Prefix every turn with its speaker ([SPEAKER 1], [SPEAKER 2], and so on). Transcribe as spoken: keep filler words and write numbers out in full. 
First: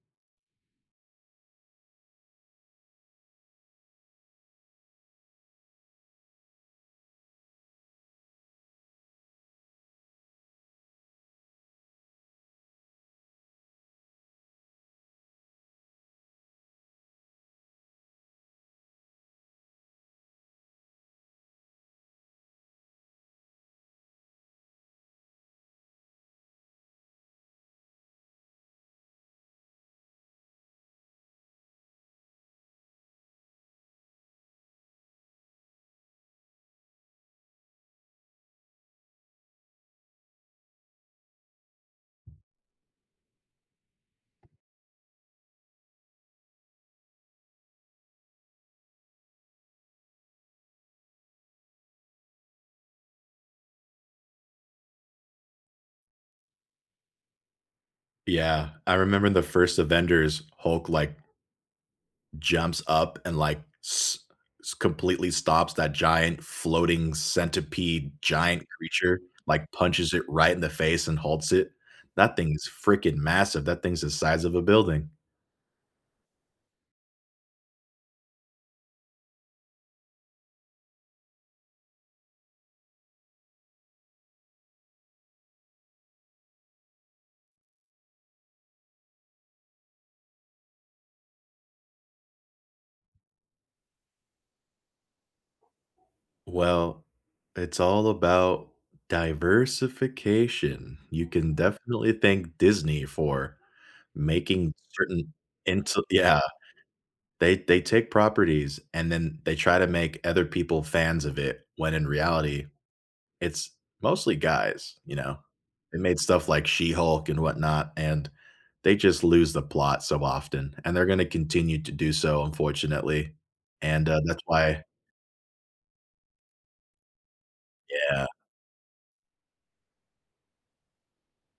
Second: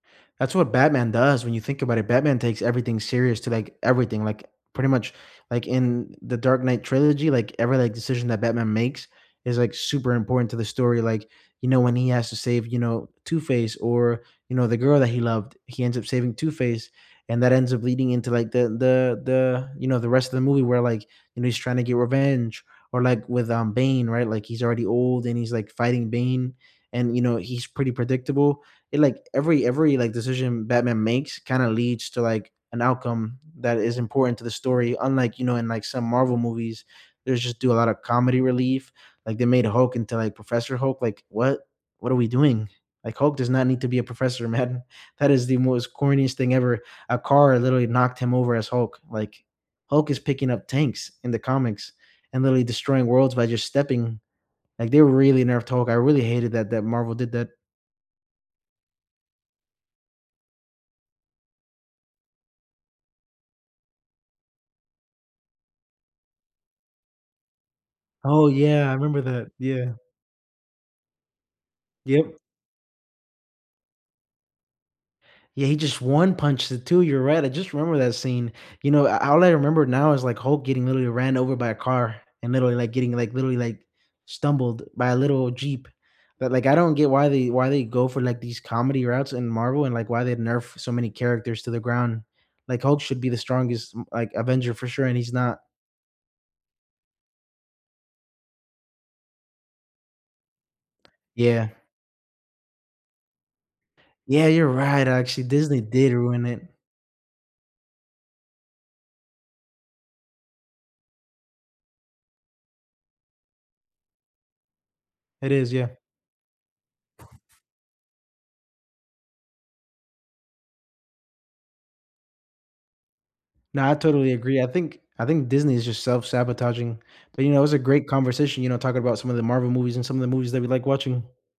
[SPEAKER 1] That's what Batman does when you think about it, Batman takes everything serious to, like, everything, like, pretty much like, in the Dark Knight trilogy, like, every, like, decision that Batman makes is, like, super important to the story, like, you know, when he has to save, you know, Two-Face or, you know, the girl that he loved he ends up saving Two-Face, and that ends up leading into, like, the the the you know, the rest of the movie where, like, you know, he's trying to get revenge, or, like, with, um, Bane, right? Like, he's already old and he's, like, fighting Bane and, you know, he's pretty predictable, it like, every ever, like, decision Batman makes kinda leads to, like, an outcome that is important to the story, unlike, you know, in, like, some Marvel movies, there's just do a lotta comedy relief, like they made a Hulk into, like, Professor Hulk, like what what are we doing? Like, Hulk does not need to be a professor, man, that is the most corniest thing ever, a car literally knocked him over as Hulk, like, Hulk is picking up tanks in the comics, and literally destroying worlds by just stepping. Like, they were really nerf talk, I really hated that that Marvel did that.
[SPEAKER 2] Yeah, I remember the first Avengers, Hulk, like jumps up and, like, s s completely stops that giant, floating centipede
[SPEAKER 1] Oh
[SPEAKER 2] giant
[SPEAKER 1] yeah, I
[SPEAKER 2] creature,
[SPEAKER 1] remember that
[SPEAKER 2] like
[SPEAKER 1] yeah.
[SPEAKER 2] punches it right in the face and halts it.
[SPEAKER 1] Yep.
[SPEAKER 2] That thing is freaking massive, that thing is the size of a building.
[SPEAKER 1] Yeah, he just one-punched the two, you're right, I just remember that scene, you know, I all I remember now is, like, Hulk getting, literally, ran over by a car and, literally, like, getting, like, literally, like, stumbled by a little jeep, but, like, I don't get why they why they go for, like, these comedy routes in Marvel and, like, why they nerf so many characters to the ground, like, Hulk should be the strongest, m like, Avenger for sure, and he's not.
[SPEAKER 2] Well, it's all about diversification, you can
[SPEAKER 1] Yeah.
[SPEAKER 2] definitely thank Disney for
[SPEAKER 1] Yeah, you're
[SPEAKER 2] making
[SPEAKER 1] right,
[SPEAKER 2] certain
[SPEAKER 1] actually Disney
[SPEAKER 2] into
[SPEAKER 1] did
[SPEAKER 2] yeah.
[SPEAKER 1] ruin it.
[SPEAKER 2] They they take properties and then they try to make other people fans of it, when in reality, it's mostly guys, you know,
[SPEAKER 1] It is, yeah.
[SPEAKER 2] they made stuff like She-Hulk and whatnot, and they just lose the plot so often, and they're gonna continue to do so unfortunately,
[SPEAKER 1] No, I
[SPEAKER 2] and, uh,
[SPEAKER 1] totally
[SPEAKER 2] that's
[SPEAKER 1] agree, I
[SPEAKER 2] why
[SPEAKER 1] think I think Disney is just self-sabotaging, but, you know, it was a great
[SPEAKER 2] Yeah.
[SPEAKER 1] conversation, you know, talking 'bout some of the Marvel movies and some of the movies that we like watching.